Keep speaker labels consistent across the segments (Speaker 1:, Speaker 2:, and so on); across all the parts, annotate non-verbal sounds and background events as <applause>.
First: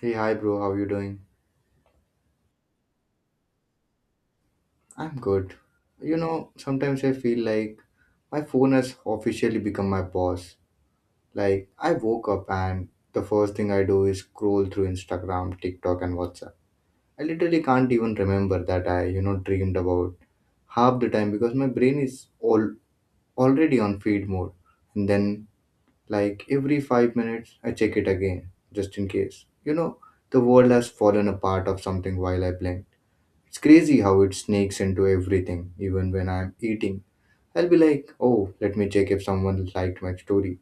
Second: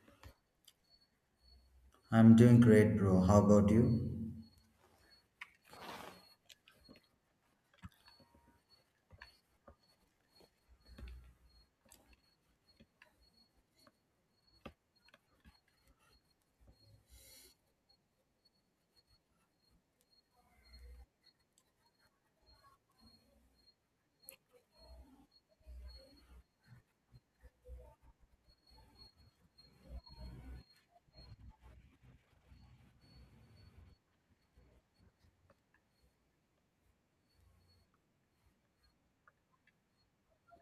Speaker 1: Hey, hi, bro. How you doing?
Speaker 2: I'm doing great, bro. How about you?
Speaker 1: I'm good. You know, sometimes I feel like my phone has officially become my boss. Like, I woke up and the first thing I do is scroll through Instagram, TikTok, and WhatsApp. I literally can't even remember that I, you know, dreamed about half the time because my brain is all already on feed mode. And then, like, every 5 minutes, I check it again, just in case. You know, the world has fallen apart of something while I blink. It's crazy how it sneaks into everything, even when I'm eating. I'll be like, oh, let me check if someone liked my story.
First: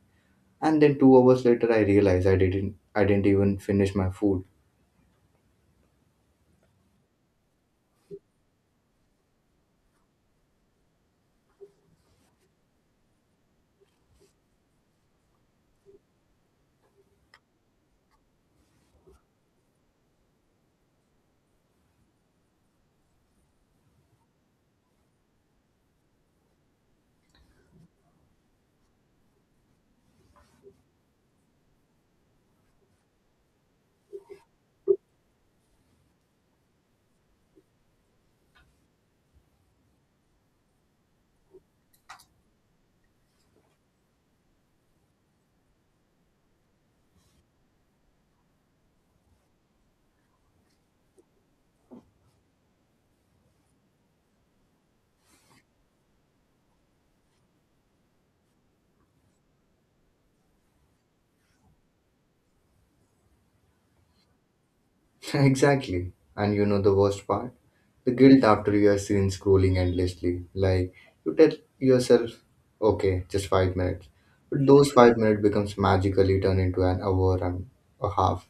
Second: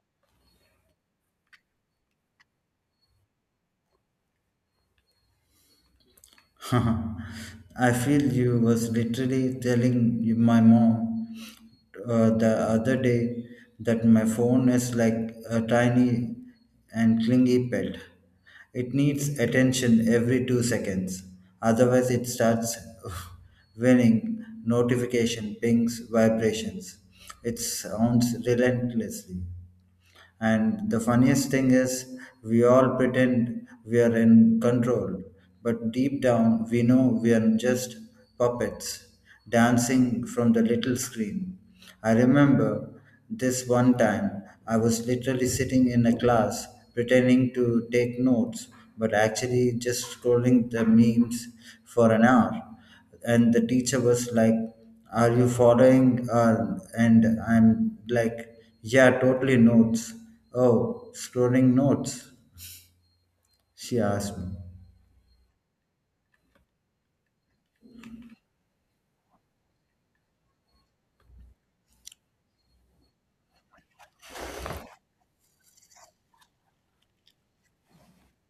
Speaker 1: And then 2 hours later I realize I didn't even finish my food.
Speaker 2: <laughs> I feel you was literally my mom the other day that my phone is like a tiny and clingy pet. It needs attention every 2 seconds. Otherwise, it starts <laughs> whining, notification, pings, vibrations. It sounds relentlessly. And the funniest thing is, we all pretend we are in control, but deep down, we know we are just puppets dancing from the little screen. I remember this one time, I was literally sitting in a class pretending to take notes, but actually just scrolling the memes for an hour. And the teacher was like, are you following, and I'm like, yeah, totally notes. Oh, scrolling notes, she asked me.
Speaker 1: <laughs> Exactly. And you know the worst part? The guilt after you are seen scrolling endlessly. Like you tell yourself, okay, just 5 minutes. But those 5 minutes becomes magically turned into an hour and a half.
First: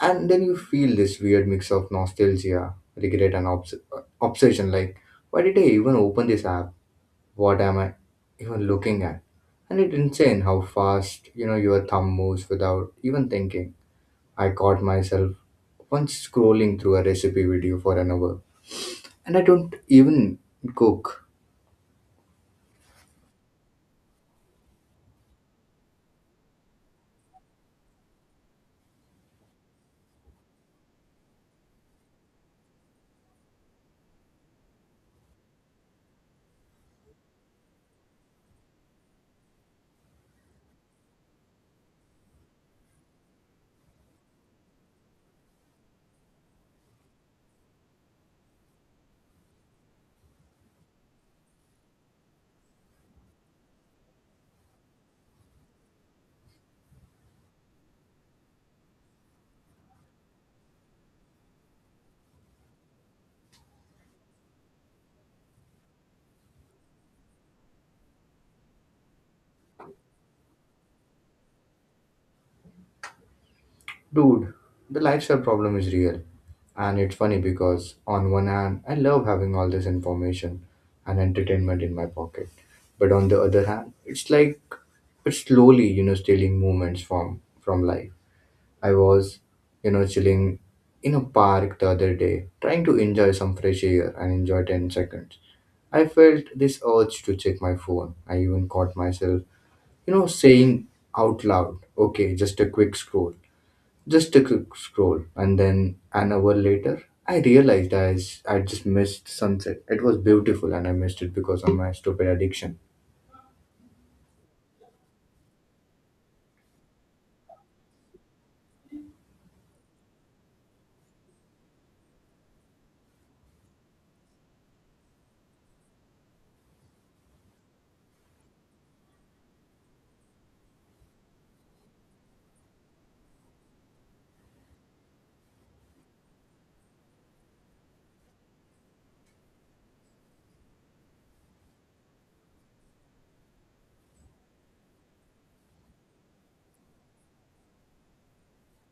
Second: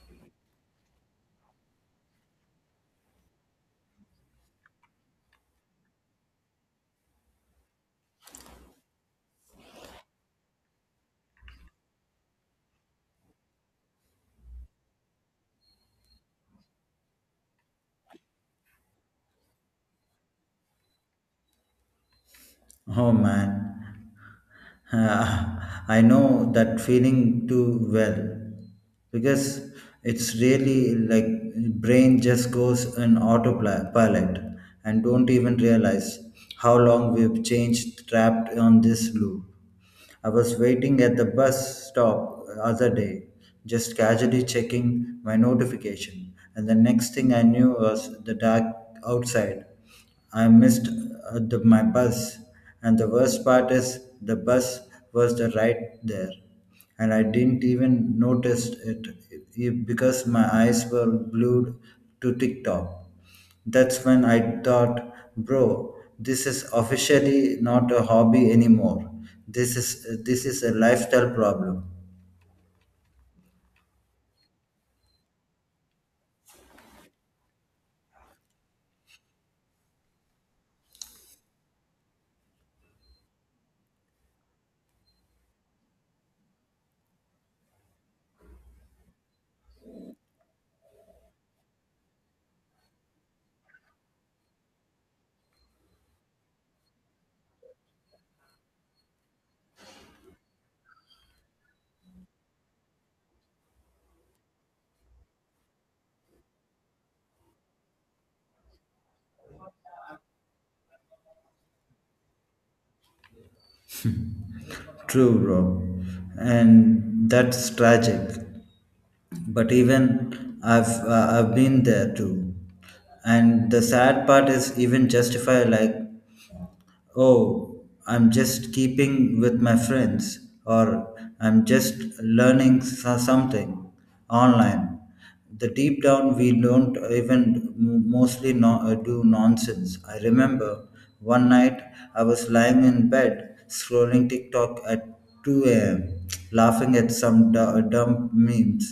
Speaker 1: And then you feel this weird mix of nostalgia, regret, and obsession, like, why did I even open this app? What am I even looking at? And it's insane how fast, you know, your thumb moves without even thinking. I caught myself once scrolling through a recipe video for an hour, and I don't even cook.
Speaker 2: Oh man, <laughs> I know that feeling too well because it's really like brain just goes on autopilot and don't even realize how long we've changed trapped on this loop. I was waiting at the bus stop other day, just casually checking my notification, and the next thing I knew was the dark outside. I missed my bus, and the worst part is the bus was the right there, and I didn't even notice it because my eyes were glued to TikTok. That's when I thought, bro, this is officially not a hobby anymore. This is a lifestyle problem.
Speaker 1: Dude, the lifestyle problem is real. And it's funny because, on one hand, I love having all this information and entertainment in my pocket. But on the other hand, it's like it's slowly, you know, stealing moments from life. I was, you know, chilling in a park the other day, trying to enjoy some fresh air and enjoy 10 seconds. I felt this urge to check my phone. I even caught myself, you know, saying out loud, okay, just a quick scroll. Just a quick scroll, and then an hour later, I realized I just missed sunset. It was beautiful, and I missed it because of my stupid addiction.
Speaker 2: True, bro, and that's tragic. But even I've been there too. And the sad part is even justify, like, oh, I'm just keeping with my friends, or I'm just learning something online. The deep down we don't even mostly no, do nonsense. I remember one night I was lying in bed scrolling TikTok at 2 a.m laughing at some dumb memes,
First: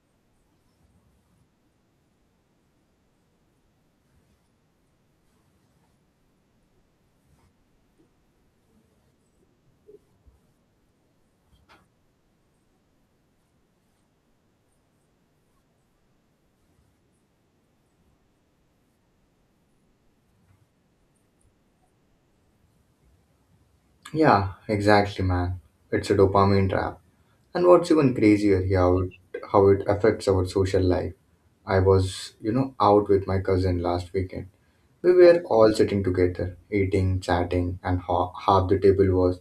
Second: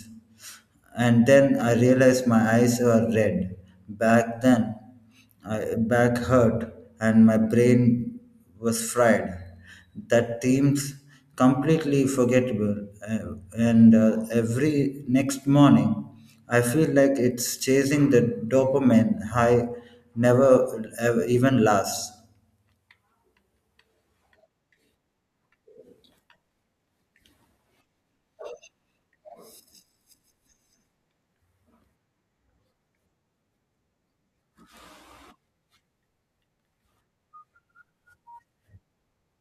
Speaker 2: and then I realized my eyes were red. Back then, back hurt, and my brain was fried. That seems completely forgettable. And Every next morning, I feel like it's chasing the dopamine high never ever, even lasts.
Speaker 1: Yeah, exactly, man. It's a dopamine trap. And what's even crazier, here, how how it affects our social life. I was, you know, out with my cousin last weekend. We were all sitting together, eating, chatting, and half the table was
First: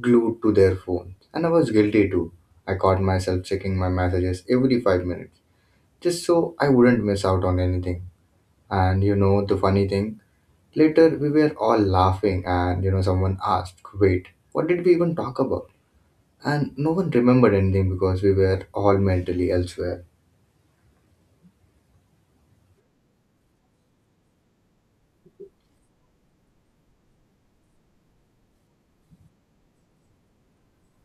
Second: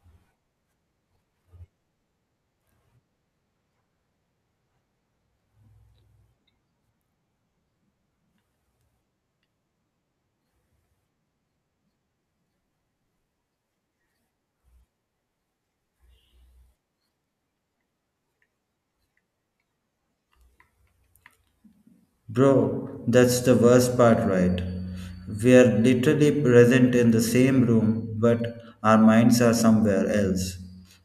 Speaker 1: glued to their phones. And I was guilty too. I caught myself checking my messages every 5 minutes, just so I wouldn't miss out on anything. And you know, the funny thing, later we were all laughing, and you know, someone asked, "Wait, what did we even talk about?" And no one remembered anything because we were all mentally elsewhere.
Speaker 2: Bro, that's the worst part, right? We are literally present in the same room, but our minds are somewhere else.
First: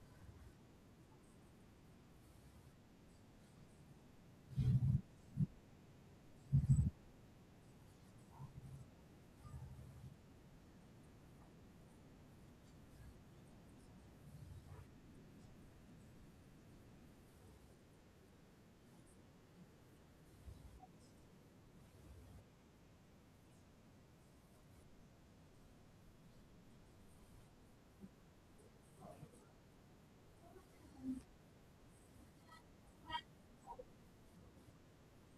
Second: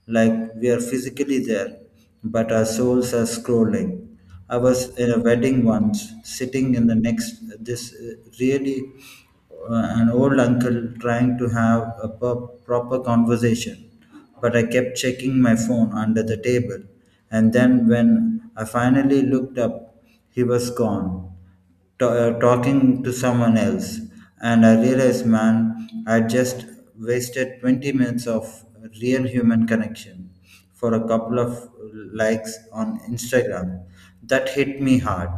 Speaker 2: Like we are physically there, but our souls are scrolling. I was in a wedding once, sitting in the next, this really an old uncle trying to have a proper conversation, but I kept checking my phone under the table, and then when I finally looked up, he was gone, talking to someone else. And I realized, man, I just wasted 20 minutes of real human connection for a couple of likes on Instagram. That hit me hard.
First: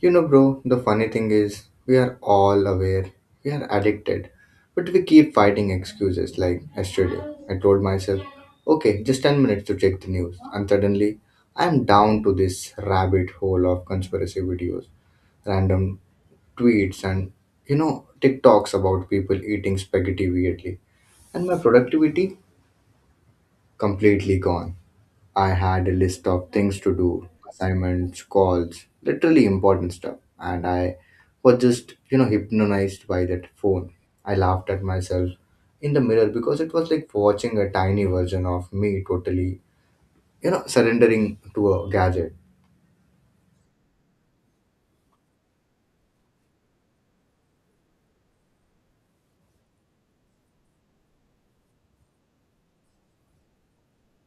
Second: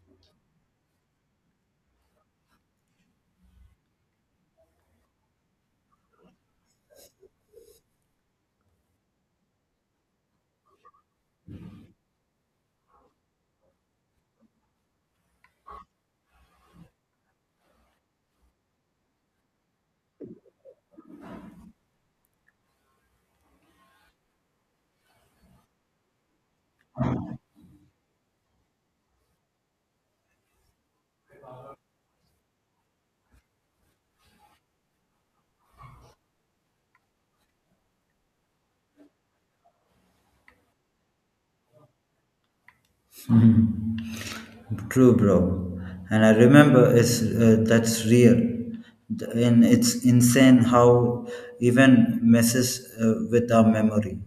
Speaker 1: You know, bro, the funny thing is, we are all aware, we are addicted, but we keep fighting excuses. Like yesterday, I told myself, okay, just 10 minutes to check the news, and suddenly I'm down to this rabbit hole of conspiracy videos, random tweets, and you know, TikToks about people eating spaghetti weirdly, and my productivity completely gone. I had a list of things to do, assignments, calls, literally important stuff, and I was just, you know, hypnotized by that phone. I laughed at myself in the mirror because it was like watching a tiny version of me totally, you know, surrendering to a gadget.
Speaker 2: <laughs> Mhm. True, bro. And I remember that's real. And it's insane how even messes with our memory.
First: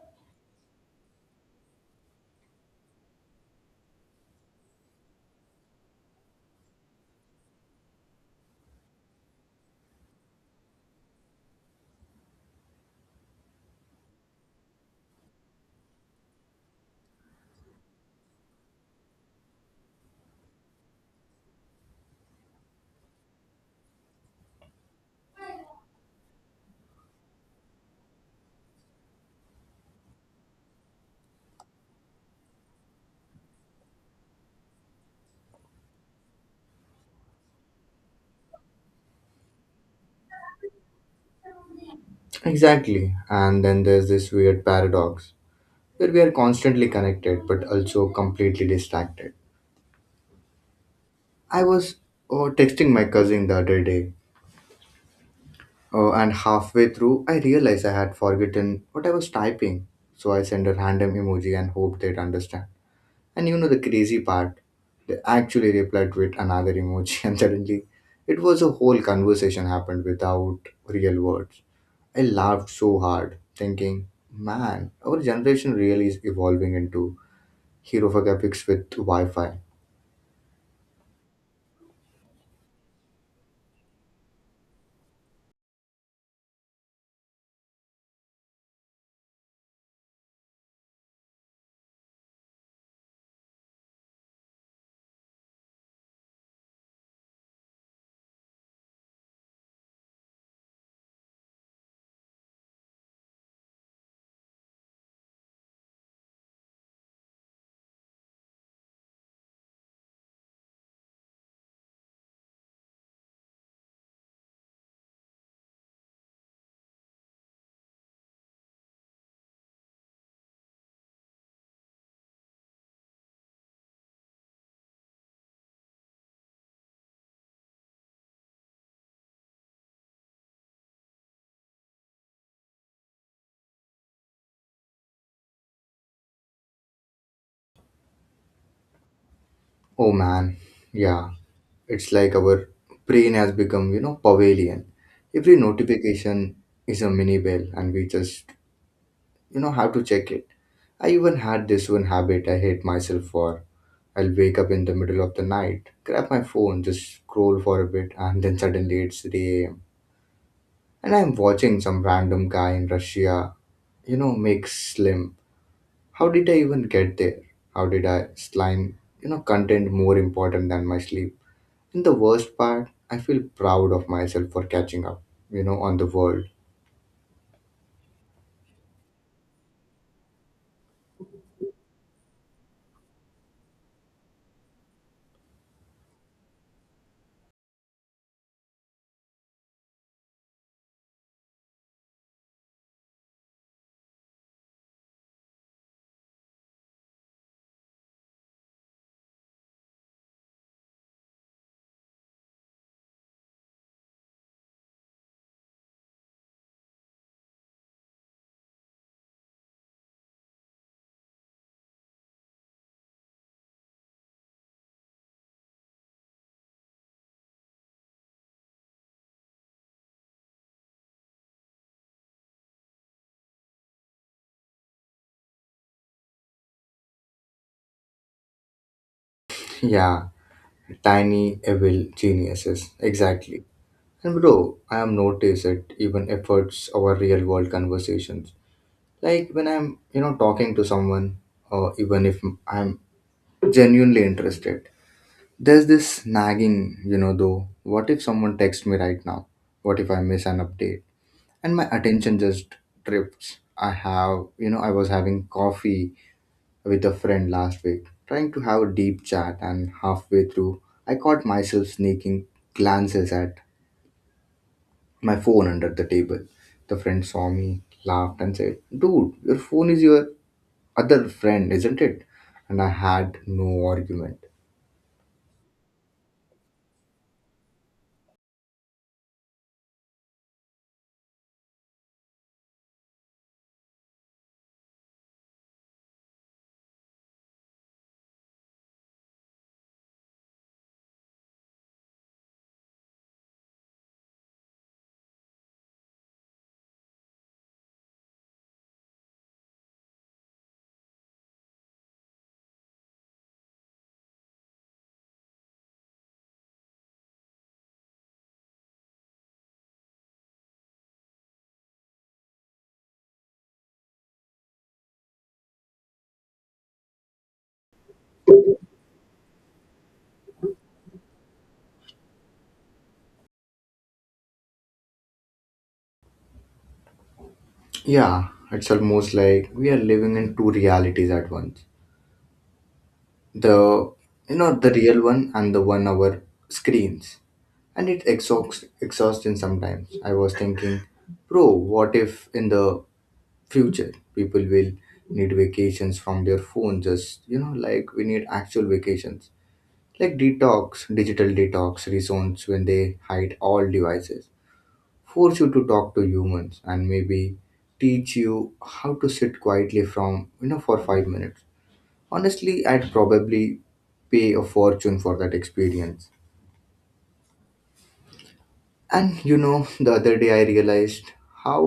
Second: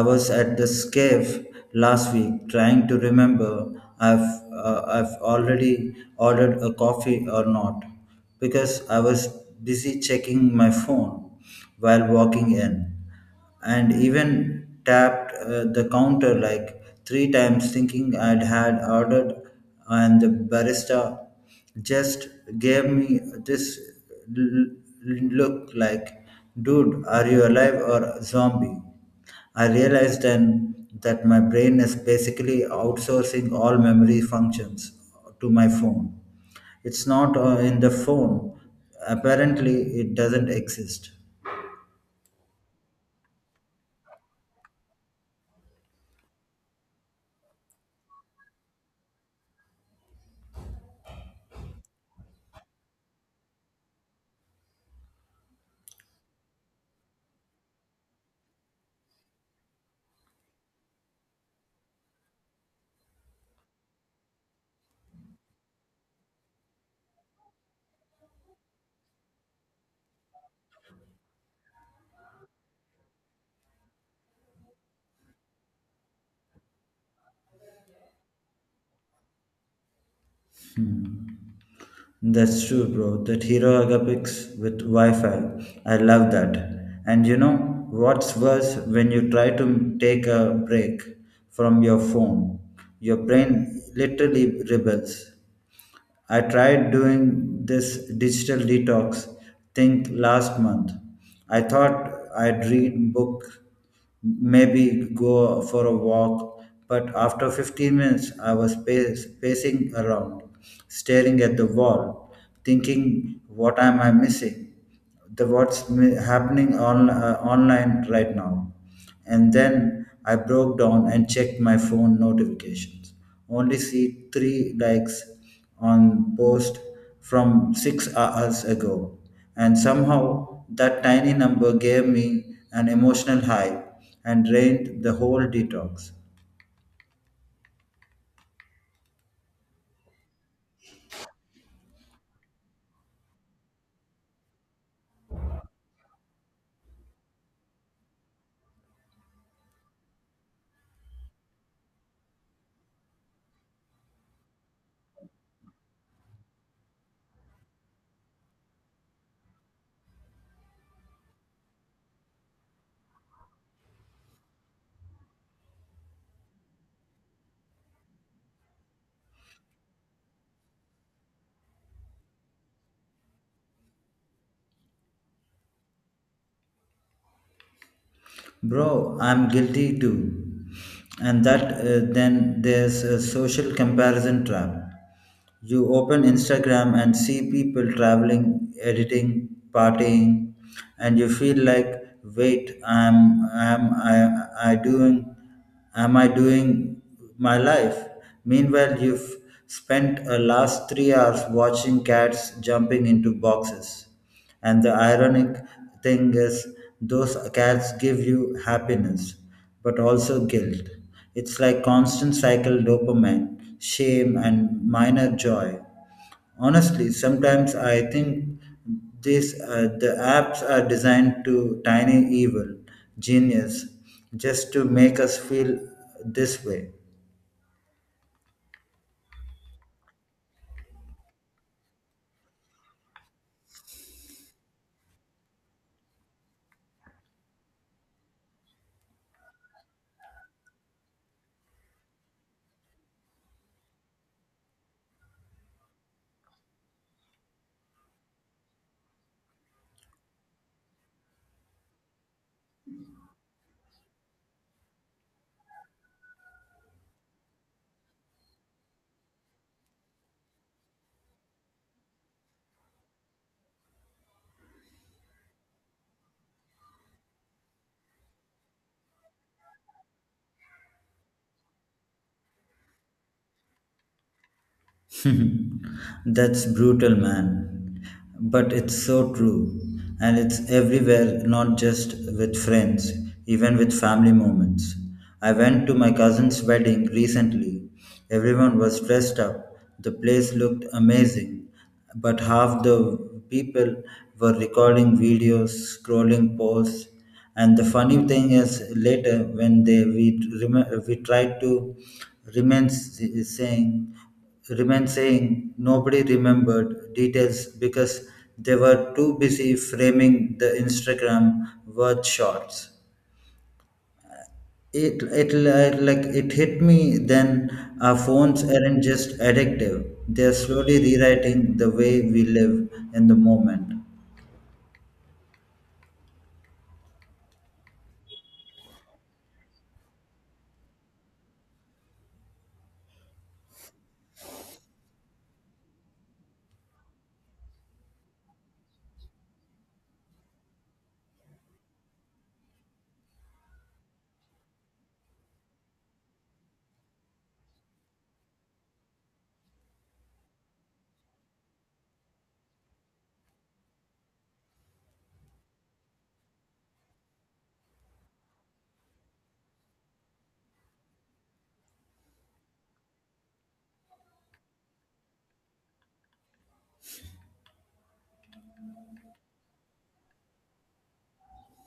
Speaker 2: I was at this cave last week trying to remember I've, I've already ordered a coffee or not because I was busy checking my phone while walking in, and even tapped the counter like three times, thinking I'd had ordered, and the barista just gave me this l- look like, dude, are you alive or zombie? I realized then that my brain is basically outsourcing all memory functions to my phone. It's not in the phone. Apparently, it doesn't exist.
Speaker 1: Exactly, and then there's this weird paradox where we are constantly connected but also completely distracted. I was, oh, texting my cousin the other day, oh, and halfway through, I realized I had forgotten what I was typing. So I sent a random emoji and hoped they'd understand. And you know the crazy part? They actually replied with another emoji, <laughs> and suddenly it was a whole conversation happened without real words. I laughed so hard, thinking, man, our generation really is evolving into hero graphics with Wi Fi.
Speaker 2: Hmm. That's true, bro. That hero agapics with Wi-Fi. I love that. And you know what's worse when you try to take a break from your phone, your brain literally rebels. I tried doing this digital detox thing last month. I thought I'd read book, maybe go for a walk, but after 15 minutes I was pacing around, staring at the wall, thinking what am I missing? Happening on online right now. And then I broke down and checked my phone notifications, only see three likes on post from 6 hours ago, and somehow that tiny number gave me an emotional high and drained the whole detox.
Speaker 1: Oh man, yeah, it's like our brain has become, you know, pavilion. Every notification is a mini bell, and we just, you know, have to check it. I even had this one habit I hate myself for. I'll wake up in the middle of the night, grab my phone, just scroll for a bit, and then suddenly it's 3 a.m. And I'm watching some random guy in Russia, you know, make slim. How did I even get there? How did I slime, you know, content more important than my sleep? And the worst part, I feel proud of myself for catching up, you know, on the world. <laughs>
Speaker 2: Bro, I'm guilty too. And that Then there's a social comparison trap. You open Instagram and see people traveling, editing, partying, and you feel like, wait, am I doing my life? Meanwhile, you've spent a last 3 hours watching cats jumping into boxes. And the ironic thing is, those cats give you happiness but also guilt. It's like constant cycle dopamine, shame and minor joy. Honestly, sometimes I think the apps are designed to tiny evil genius just to make us feel this way.
Speaker 1: Yeah, tiny evil geniuses, exactly. And bro, I have noticed it even efforts our real world conversations. Like when I'm, you know, talking to someone, or even if I'm genuinely interested, there's this nagging, you know, though, what if someone texts me right now? What if I miss an update? And my attention just drifts. I have, you know, I was having coffee with a friend last week, trying to have a deep chat, and halfway through, I caught myself sneaking glances at my phone under the table. The friend saw me, laughed, and said, "Dude, your phone is your other friend, isn't it?" And I had no argument.
Speaker 2: <laughs> That's brutal, man. But it's so true. And it's everywhere, not just with friends, even with family moments. I went to my cousin's wedding recently. Everyone was dressed up. The place looked amazing. But half the people were recording videos, scrolling posts. And the funny thing is, later when they we, rem- we tried to remain s- saying, remain saying, nobody remembered details because they were too busy framing the Instagram worth shots. Like it hit me then our phones aren't just addictive. They're slowly rewriting the way we live in the moment.
Speaker 1: Yeah, it's almost like we are living in two realities at once. The, you know, the real one and the one our screens. And it exhausts exhausting sometimes. I was thinking, bro, what if in the future people will need vacations from their phone, just, you know, like we need actual vacations, like detox, digital detox reasons when they hide all devices, force you to talk to humans, and maybe teach you how to sit quietly from, you know, for 5 minutes. Honestly, I'd probably pay a fortune for that experience. And you know, <laughs> the other day I realized how,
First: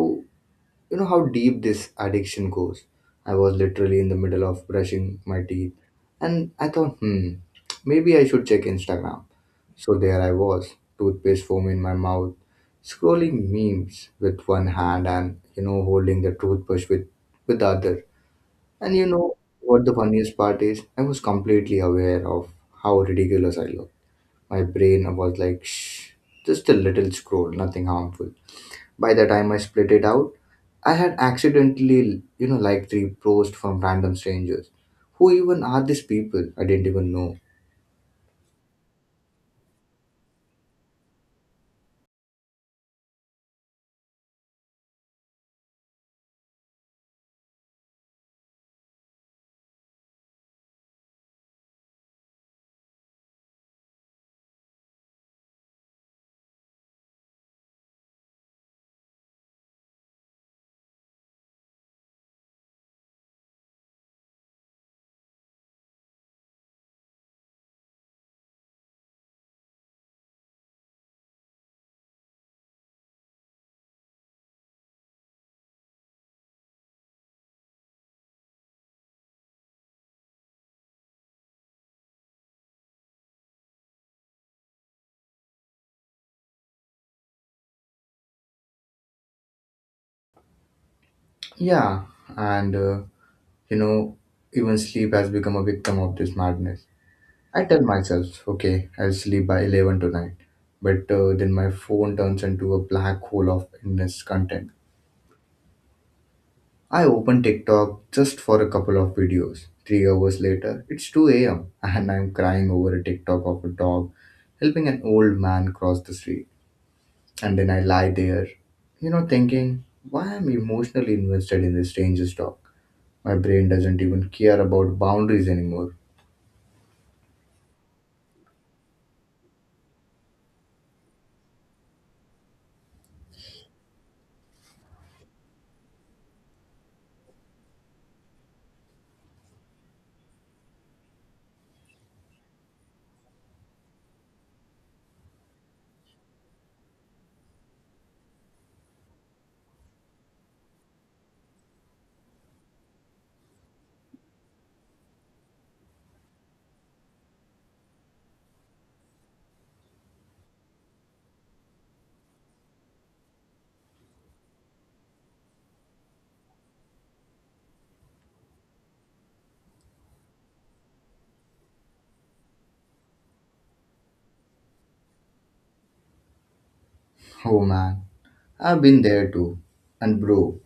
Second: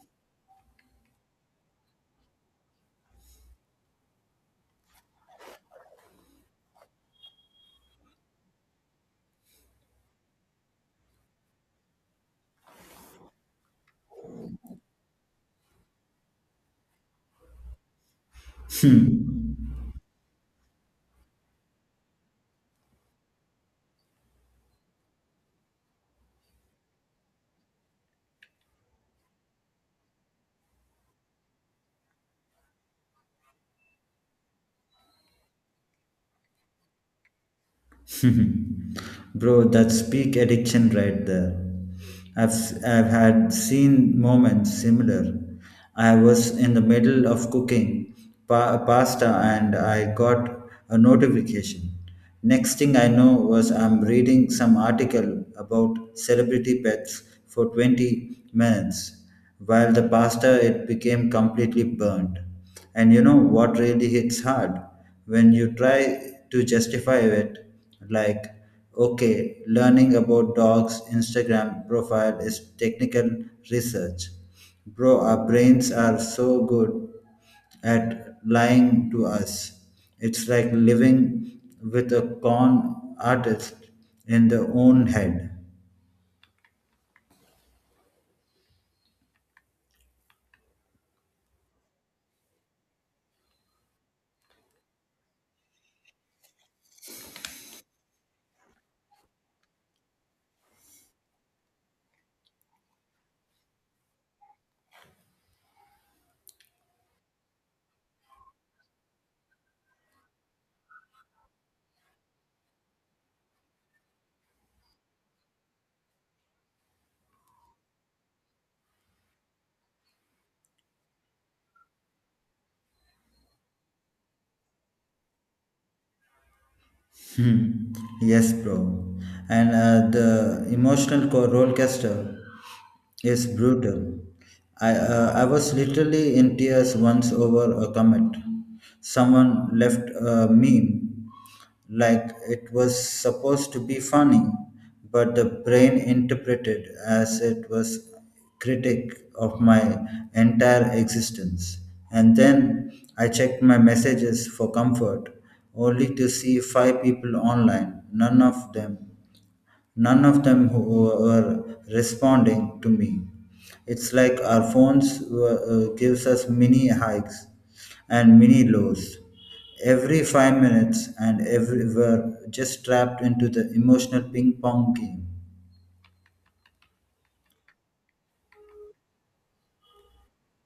Speaker 1: you know, how deep this addiction goes. I was literally in the middle of brushing my teeth and I thought, hmm, maybe I should check Instagram. So there I was, toothpaste foam in my mouth, scrolling memes with one hand and, you know, holding the toothbrush with the other. And you know
Speaker 2: Hmm.
Speaker 1: what the funniest part is? I was completely aware of how ridiculous I looked. My brain was like, shh, just a little scroll, nothing harmful. By the time I split it out, I had accidentally, you know, liked three posts from random strangers. Who even are these people? I didn't even know.
Speaker 2: <laughs> Bro, that's peak addiction right there. I've I've had seen moments similar. I was in the middle of cooking pasta and I got a notification. Next thing I know was I'm reading some article about celebrity pets for 20 minutes. While the pasta it became completely burnt. And you know what really hits hard? When you try to justify it, like, okay, learning about dogs' Instagram profile is technical research. Bro, our brains are so good at lying to us. It's like living with a con artist in their own head.
Speaker 1: Yeah, and you know, even sleep has become a victim of this madness. I tell myself, okay, I'll sleep by 11 tonight, but then my phone turns into a black hole of endless content. I open TikTok just for a couple of videos. 3 hours later, it's 2 a.m. <laughs> and I'm crying over a TikTok of a dog helping an old man cross the street. And then I lie there, you know, thinking, why am I emotionally invested in this stranger's talk? My brain doesn't even care about boundaries anymore.
Speaker 2: Hmm. Yes, bro. And The emotional roller coaster is brutal. I was literally in tears once over a comment. Someone left a meme like it was supposed to be funny, but the brain interpreted as it was critic of my entire existence. And then I checked my messages for comfort, only to see five people online, None of them who were responding to me. It's like our gives us mini hikes and mini lows every 5 minutes, and every, we're just trapped into the emotional ping pong game.
Speaker 1: <laughs> Oh man, I've been there too. And bro,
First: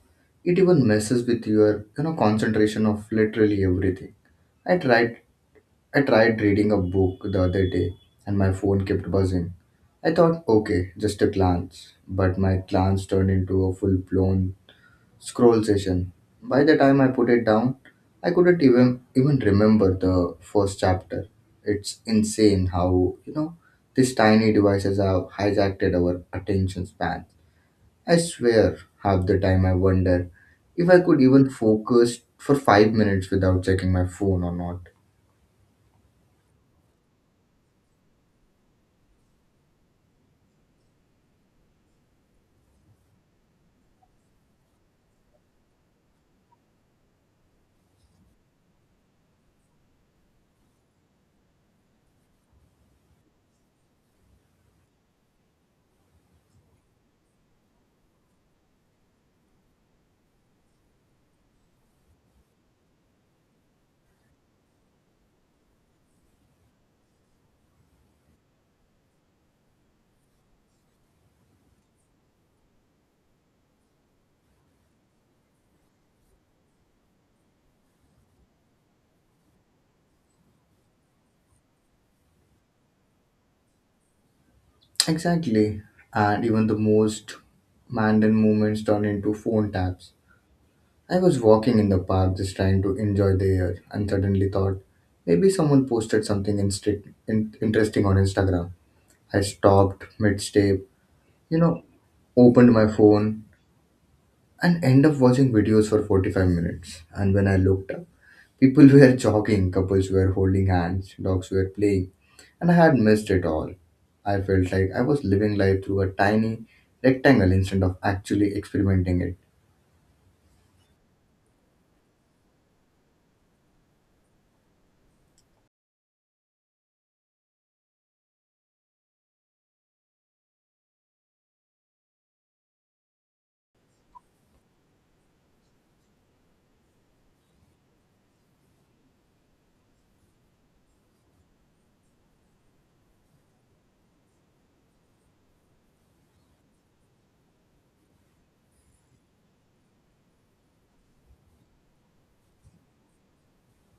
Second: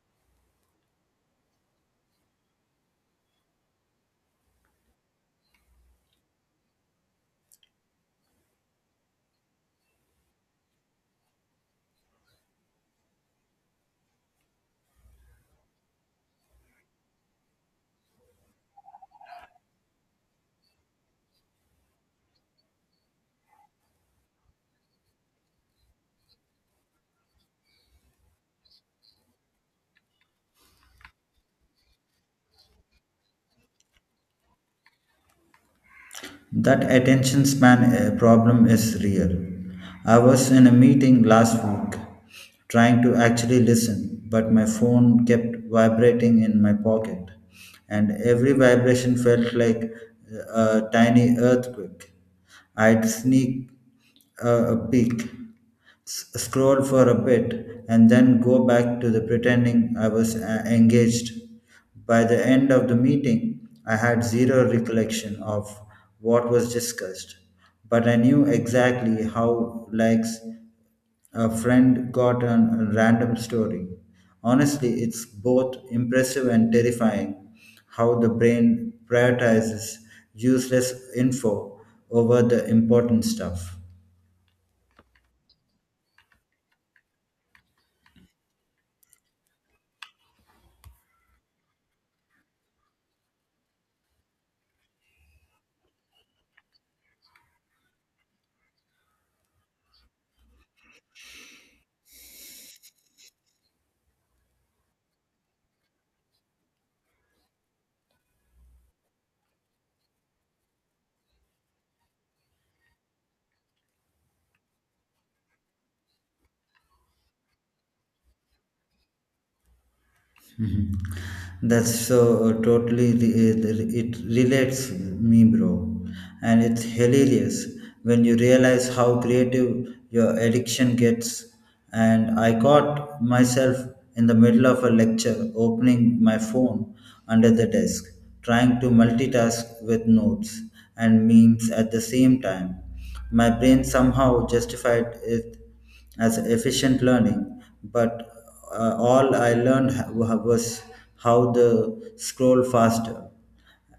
Speaker 1: it even messes with your, you know, concentration of literally everything. I tried I tried reading a book the other day and my phone kept buzzing. I thought, okay, just a glance, but my glance turned into a full blown scroll session. By the time I put it down, I couldn't even remember the first chapter. It's insane how, you know, these tiny devices have hijacked our attention span. I swear, half the time I wonder if I could even focus for 5 minutes without checking my phone or not.
Speaker 2: That attention span problem is real. I was in a meeting last week trying to actually listen, but my phone kept vibrating in my pocket, and every vibration felt like a tiny earthquake. I'd sneak a peek scroll for a bit, and then go back to the pretending I was engaged. By the end of the meeting, I had zero recollection of what was discussed, but I knew exactly how likes a friend got on a random story. Honestly, it's both impressive and terrifying how the brain prioritizes useless info over the important stuff.
Speaker 1: Exactly. And even the most mundane moments turn into phone taps. I was walking in the park just trying to enjoy the air and suddenly thought, maybe someone posted something interesting on Instagram. I stopped mid step, you know, opened my phone and end up watching videos for 45 minutes. And when I looked, people were jogging, couples were holding hands, dogs were playing, and I had missed it all. I felt like I was living life through a tiny rectangle instead of actually experimenting it.
Speaker 2: Mhm. That's so uh, totally re- uh, it relates me, bro, and it's hilarious when you realize how creative your addiction gets. And I caught myself in the middle of a lecture opening my phone under the desk, trying to multitask with notes and memes at the same time. My brain somehow justified it as efficient learning, but all I learned was how to scroll faster.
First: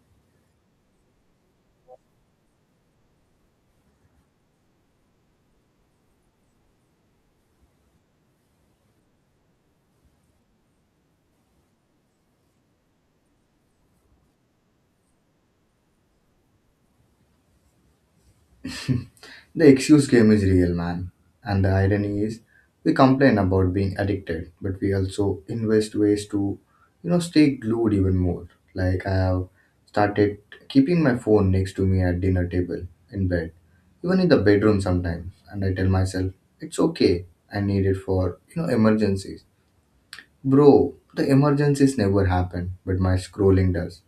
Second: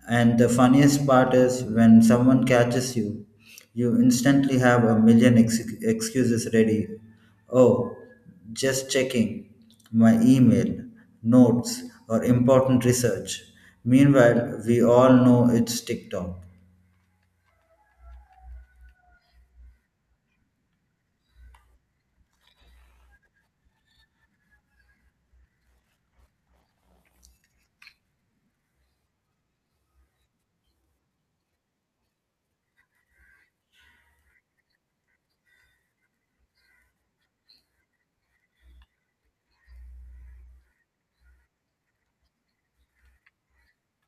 Speaker 2: And the funniest part is when someone catches you, you instantly have a million excuses ready. Oh, just checking my email, notes, or important research. Meanwhile, we all know it's TikTok.
Speaker 1: The excuse game is real, man. And the irony is, we complain about being addicted, but we also invest ways to, you know, stay glued even more. Like I have started keeping my phone next to me at dinner table, in bed, even in the bedroom sometimes. And I tell myself, it's okay. I need it for, you know, emergencies. Bro, the emergencies never happen, but my scrolling does.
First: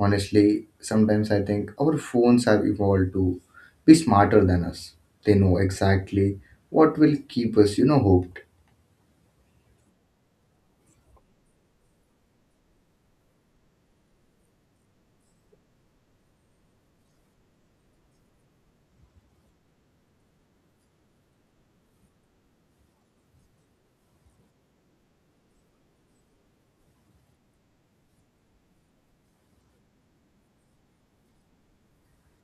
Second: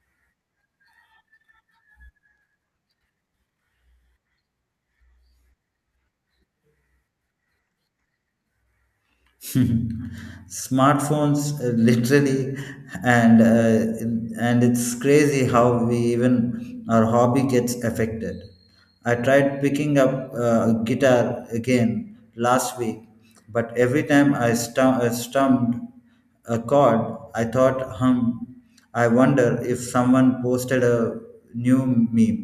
Speaker 1: Honestly, sometimes I think our phones have evolved to be smarter than us. They know exactly what will keep us, you know, hooked.
Speaker 2: <laughs> Smartphones, literally. And it's crazy how we even our hobby gets affected. I tried picking up guitar again last week, but every time I stumped a chord I thought, hum, I wonder if someone posted a new meme.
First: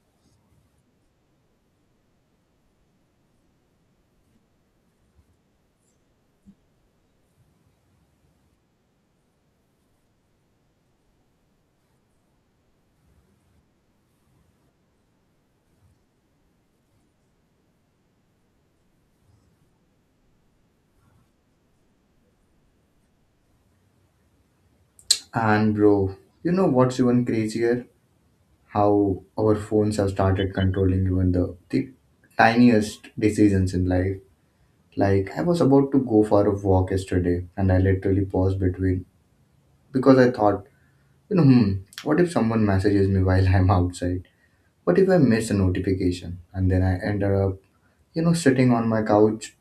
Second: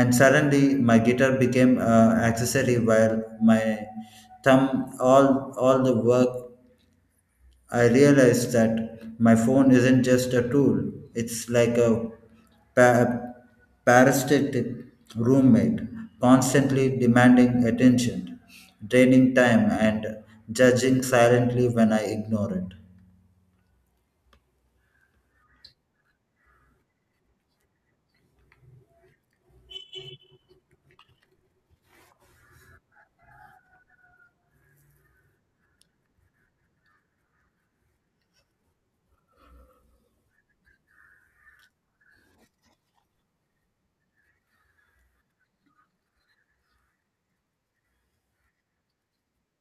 Speaker 2: And suddenly my guitar became accessory while my thumb all all the work. I realized that my phone isn't just a tool. It's like a pa- parasitic roommate, constantly demanding attention, draining time, and judging silently when I ignore it.
Speaker 1: And bro, you know what's even crazier? How our phones have started controlling even the tiniest decisions in life. Like I was about to go for a walk yesterday and I literally paused between because I thought, you know, hmm, what if someone messages me while <laughs> I'm outside? What if I miss a notification? And then I ended up sitting on my couch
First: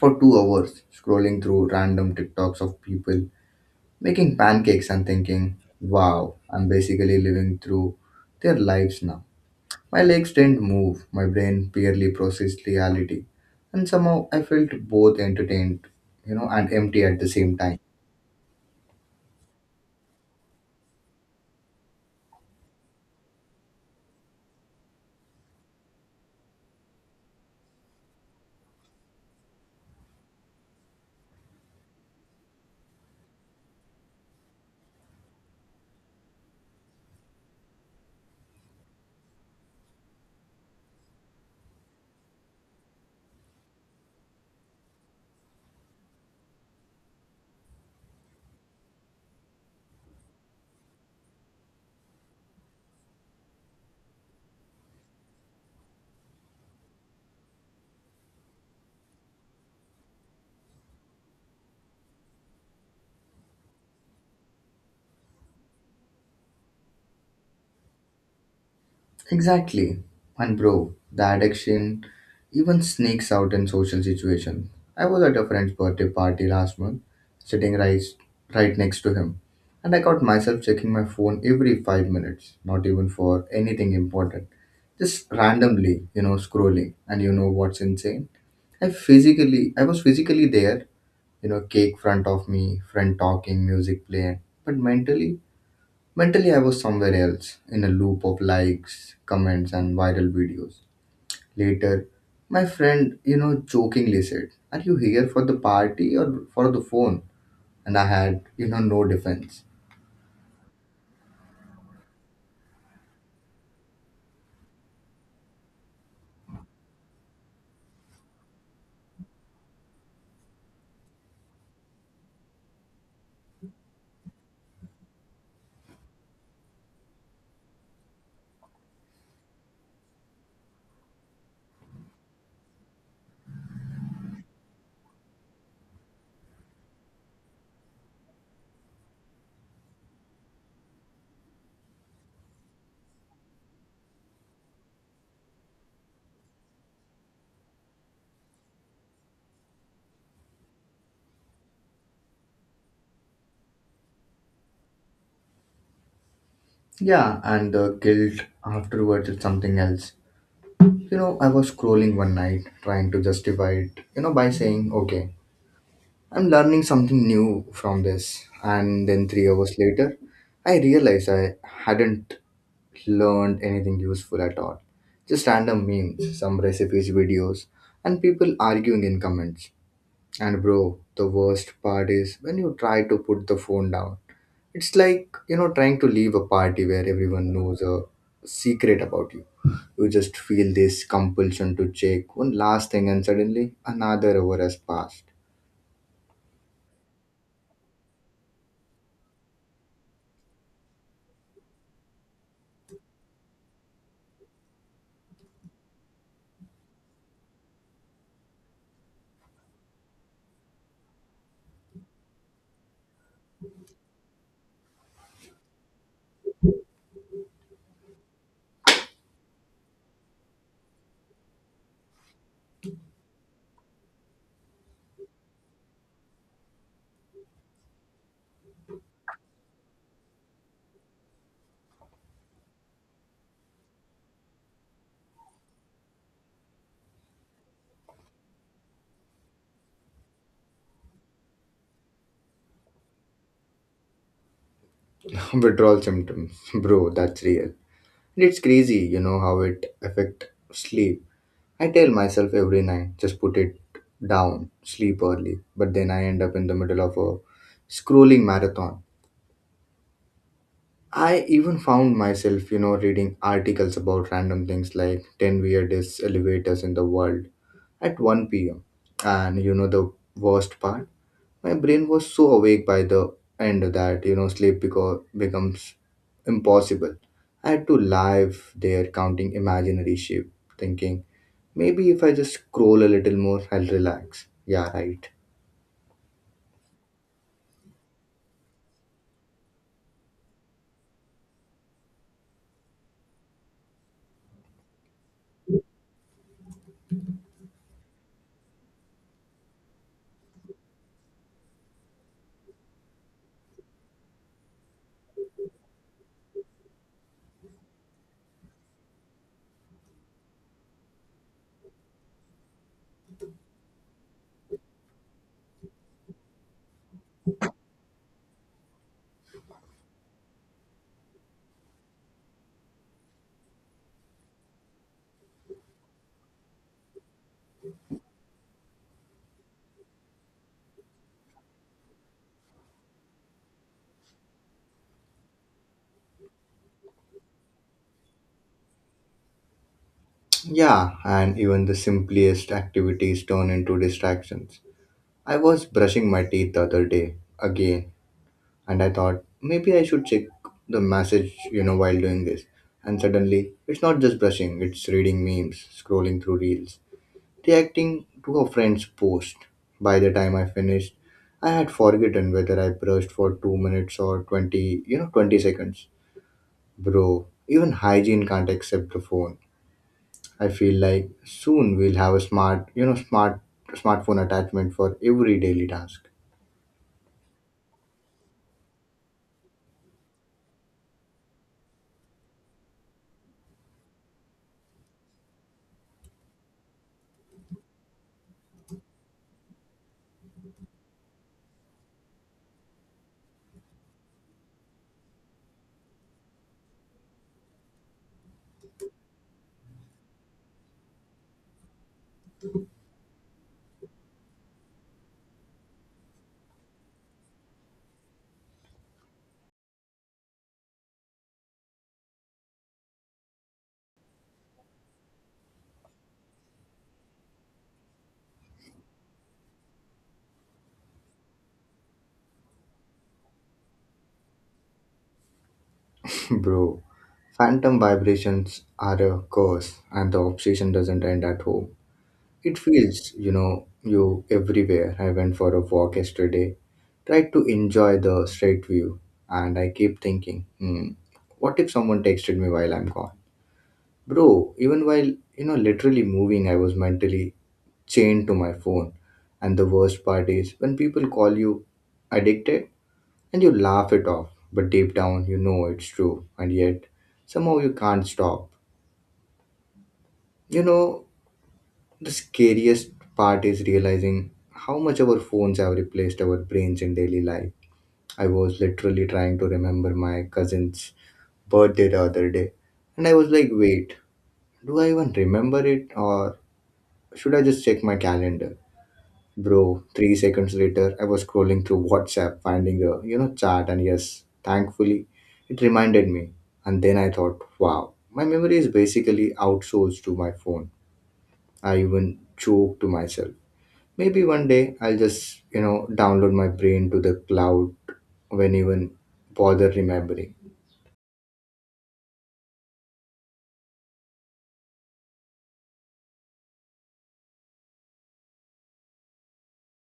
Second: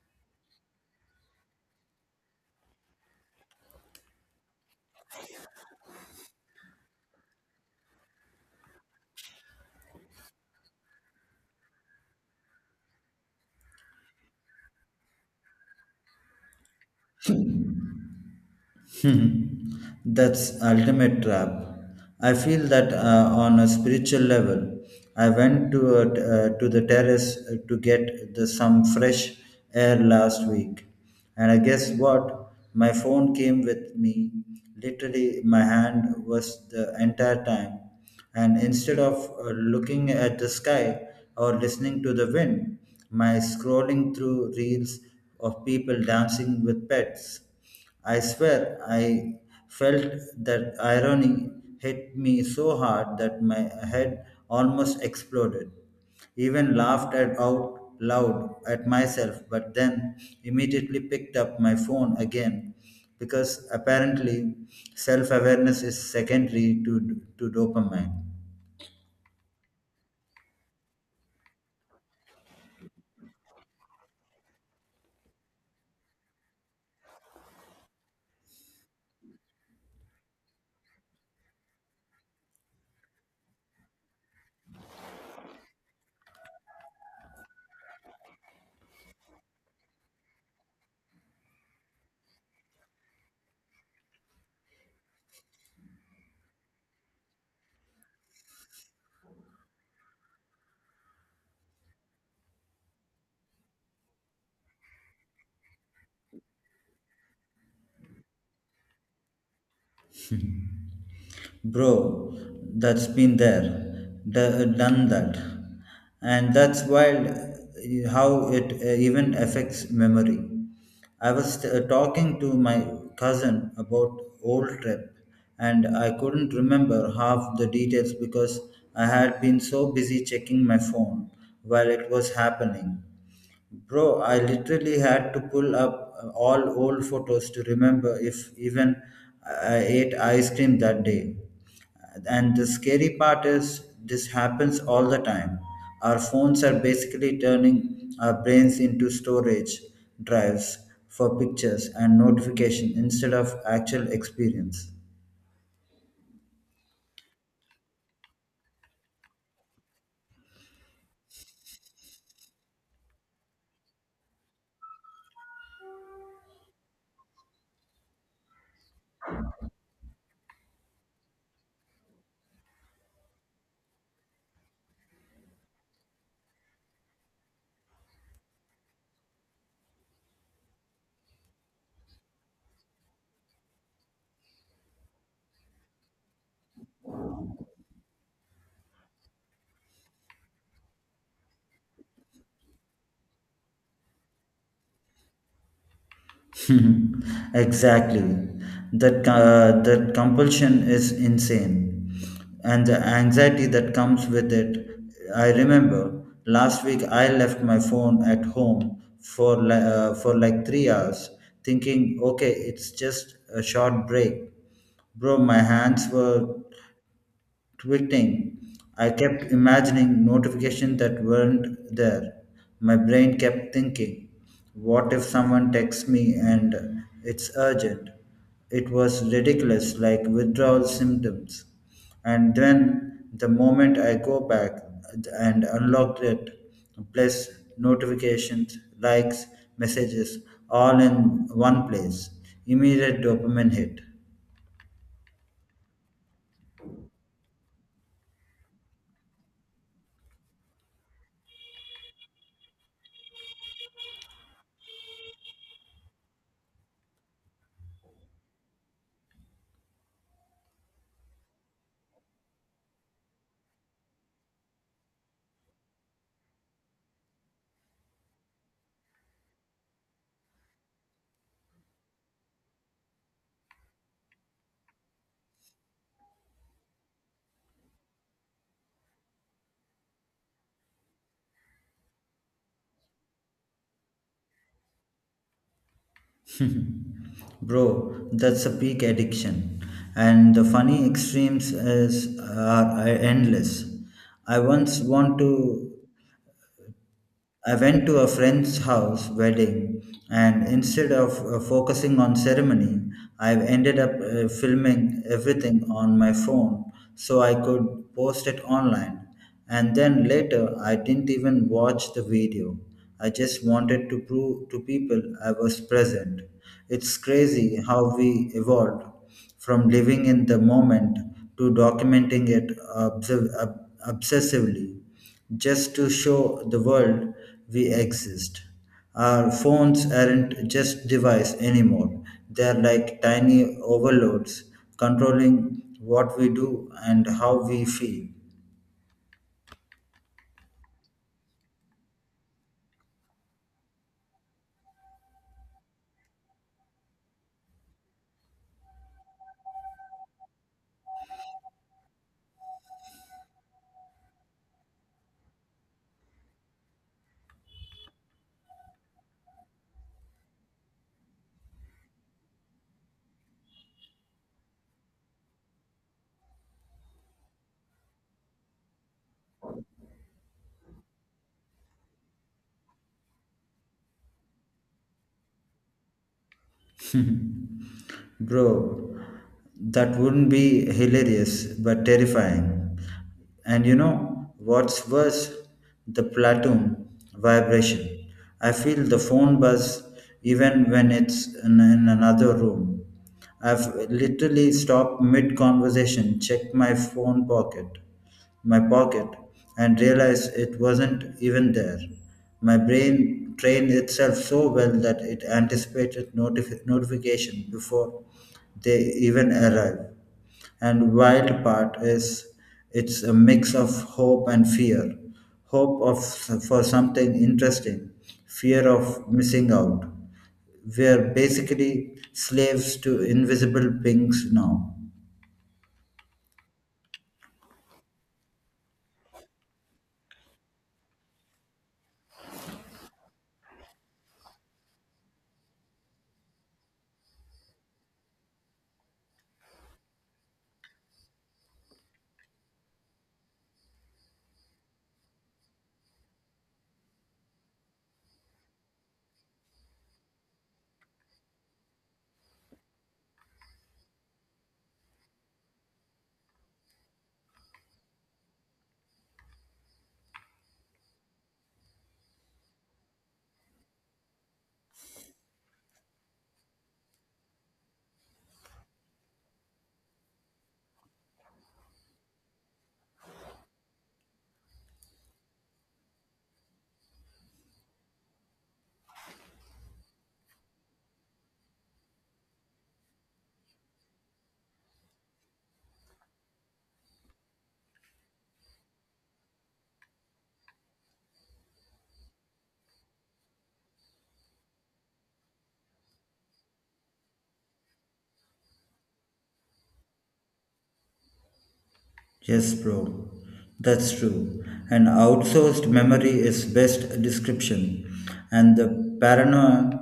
Speaker 1: for 2 hours, scrolling through random TikToks of people making pancakes and thinking, wow, I'm basically living through their lives now. My legs didn't move, my brain barely processed reality, and somehow I felt both entertained, and empty at the same time.
Speaker 2: <laughs> That's ultimate trap. I feel that on a spiritual level. I went to to the terrace to get some fresh air last week, and I guess what? My phone came with me. Literally, my hand was the entire time, and instead of looking at the sky or listening to the wind, my scrolling through reels of people dancing with pets. I swear I felt that irony hit me so hard that my head almost exploded. Even laughed at out loud at myself, but then immediately picked up my phone again because apparently self awareness is secondary to dopamine.
Speaker 1: Exactly. And bro, the addiction even sneaks out in social situations. I was at a friend's birthday party last month, sitting right next to him, and I caught myself checking my phone every 5 minutes, not even for anything important. Just randomly, scrolling. And you know what's insane? I was physically there, you know, cake front of me, friend talking, music playing, but mentally, I was somewhere else, in a loop of likes, comments, and viral videos. Later, my friend, jokingly said, "Are you here for the party or for the phone?" And I had, no defense.
Speaker 2: Bro, that's been there done that. And that's wild how it even affects memory. I was talking to my cousin about old trip, and I couldn't remember half the details because I had been so busy checking my phone while it was happening. Bro, I literally had to pull up all old photos to remember if even I ate ice cream that day. And the scary part is, this happens all the time. Our phones are basically turning our brains into storage drives for pictures and notification instead of actual experience.
Speaker 1: Yeah, and the guilt afterwards is something else. You know, I was scrolling one night trying to justify it, you know, by saying, okay, I'm learning something new from this. And then 3 hours later, I realized I hadn't learned anything useful at all. Just random memes, some recipes, videos, and people arguing in comments. And bro, the worst part is when you try to put the phone down. It's like, you know, trying to leave a party where everyone knows a secret about you. You just feel this compulsion to check one last thing, and suddenly another hour has passed.
Speaker 2: <laughs> Exactly. That compulsion is insane, and the anxiety that comes with it. I remember last week I left my phone at home for for like 3 hours, thinking, okay, it's just a short break. Bro, my hands were tweeting. I kept imagining notifications that weren't there. My brain kept thinking, what if someone texts me and it's urgent? It was ridiculous, like withdrawal symptoms. And then the moment I go back and unlock it, plus notifications, likes, messages, all in one place, immediate dopamine hit.
Speaker 1: <laughs> Withdrawal symptoms, <laughs> bro, that's real. And it's crazy, you know, how it affect sleep. I tell myself every night, just put it down, sleep early, but then I end up in the middle of a scrolling marathon. I even found myself, you know, reading articles about random things like 10 weirdest elevators in the world at 1 pm. And you know, the worst part? My brain was so awake by the end that, you know, becomes impossible. I had to live there counting imaginary sheep, thinking, maybe if I just scroll a little more, I'll relax. Yeah, right.
Speaker 2: Bro, that's a peak addiction. And the funny extremes is, are endless. I once want to I went to a friend's house wedding, and instead of focusing on ceremony, I ended up filming everything on my phone so I could post it online. And then later, I didn't even watch the video. I just wanted to prove to people I was present. It's crazy how we evolved from living in the moment to documenting it observ- ob- obsessively, just to show the world we exist. Our phones aren't just device anymore. They're like tiny overloads controlling what we do and how we feel.
Speaker 1: Yeah, and even the simplest activities turn into distractions. I was brushing my teeth the other day again, and I thought maybe I should check the message, you know, while doing this. And suddenly, it's not just brushing, it's reading memes, scrolling through reels, reacting to a friend's post. By the time I finished, I had forgotten whether I brushed for 2 minutes or 20 seconds. Bro, even hygiene can't accept the phone. I feel like soon we'll have a smart, smartphone attachment for every daily task.
Speaker 2: <laughs> Bro, that wouldn't be hilarious, but terrifying. And you know what's worse? The platoon vibration. I feel the phone buzz even when it's in another room. I've literally stopped mid conversation, checked my pocket, and realized it wasn't even there. My brain trained itself so well that it anticipated notification before they even arrive. And wild part is it's a mix of hope and fear. Hope of for something interesting, fear of missing out. We are basically slaves to invisible pings now.
Speaker 1: <laughs> Bro, phantom vibrations are a curse and the obsession doesn't end at home. It feels, you know, you everywhere. I went for a walk yesterday, tried to enjoy the straight view, and I keep thinking, hmm, what if someone texted me while I'm gone? Bro, even while, you know, literally moving, I was mentally chained to my phone. And the worst part is when people call you addicted and you laugh it off, but deep down you know it's true, and yet somehow you can't stop. You know, the scariest part is realizing how much our phones have replaced our brains in daily life. I was literally trying to remember my cousin's birthday the other day, and I was like, wait, do I even remember it, or should I just check my calendar? Bro, 3 seconds later, I was scrolling through WhatsApp, finding the, you know, chat, and yes, thankfully, it reminded me. And then I thought, wow, my memory is basically outsourced to my phone. I even joke to myself. Maybe one day I'll just, you know, download my brain to the cloud when even bother remembering.
Speaker 2: Yes, bro. That's true. An outsourced memory is best description, and the paranoia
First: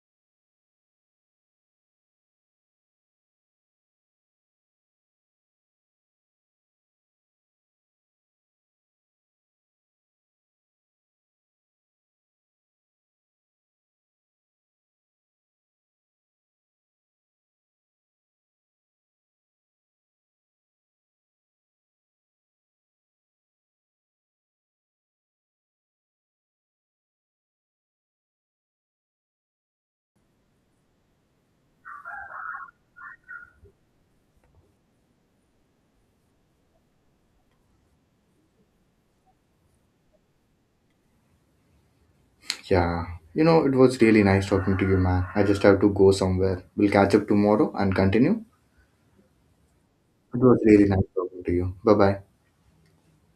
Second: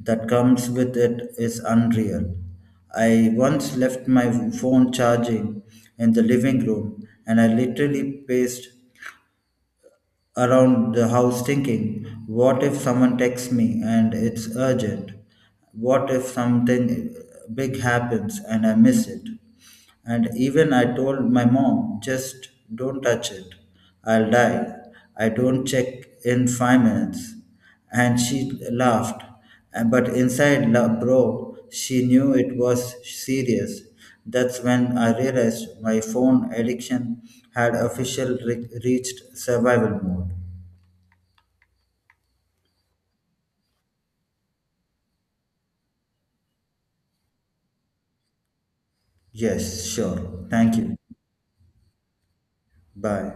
Speaker 2: that comes with it is unreal. I once left my phone charging in the living room, and I literally paced around the house thinking, what if someone texts me and it's urgent? What if something big happens and I miss it? And even I told my mom, just don't touch it. I'll die. I don't check in 5 minutes. And she laughed But inside, la, bro, she knew it was serious. That's when I realized my phone addiction had officially reached survival mode.
Speaker 1: Yeah. You know, it was really nice talking to you, man. I just have to go somewhere. We'll catch up tomorrow and continue.
Speaker 2: Yes,
Speaker 1: It
Speaker 2: sure.
Speaker 1: was
Speaker 2: Thank
Speaker 1: really
Speaker 2: you.
Speaker 1: nice talking to you. Bye bye.
Speaker 2: Bye.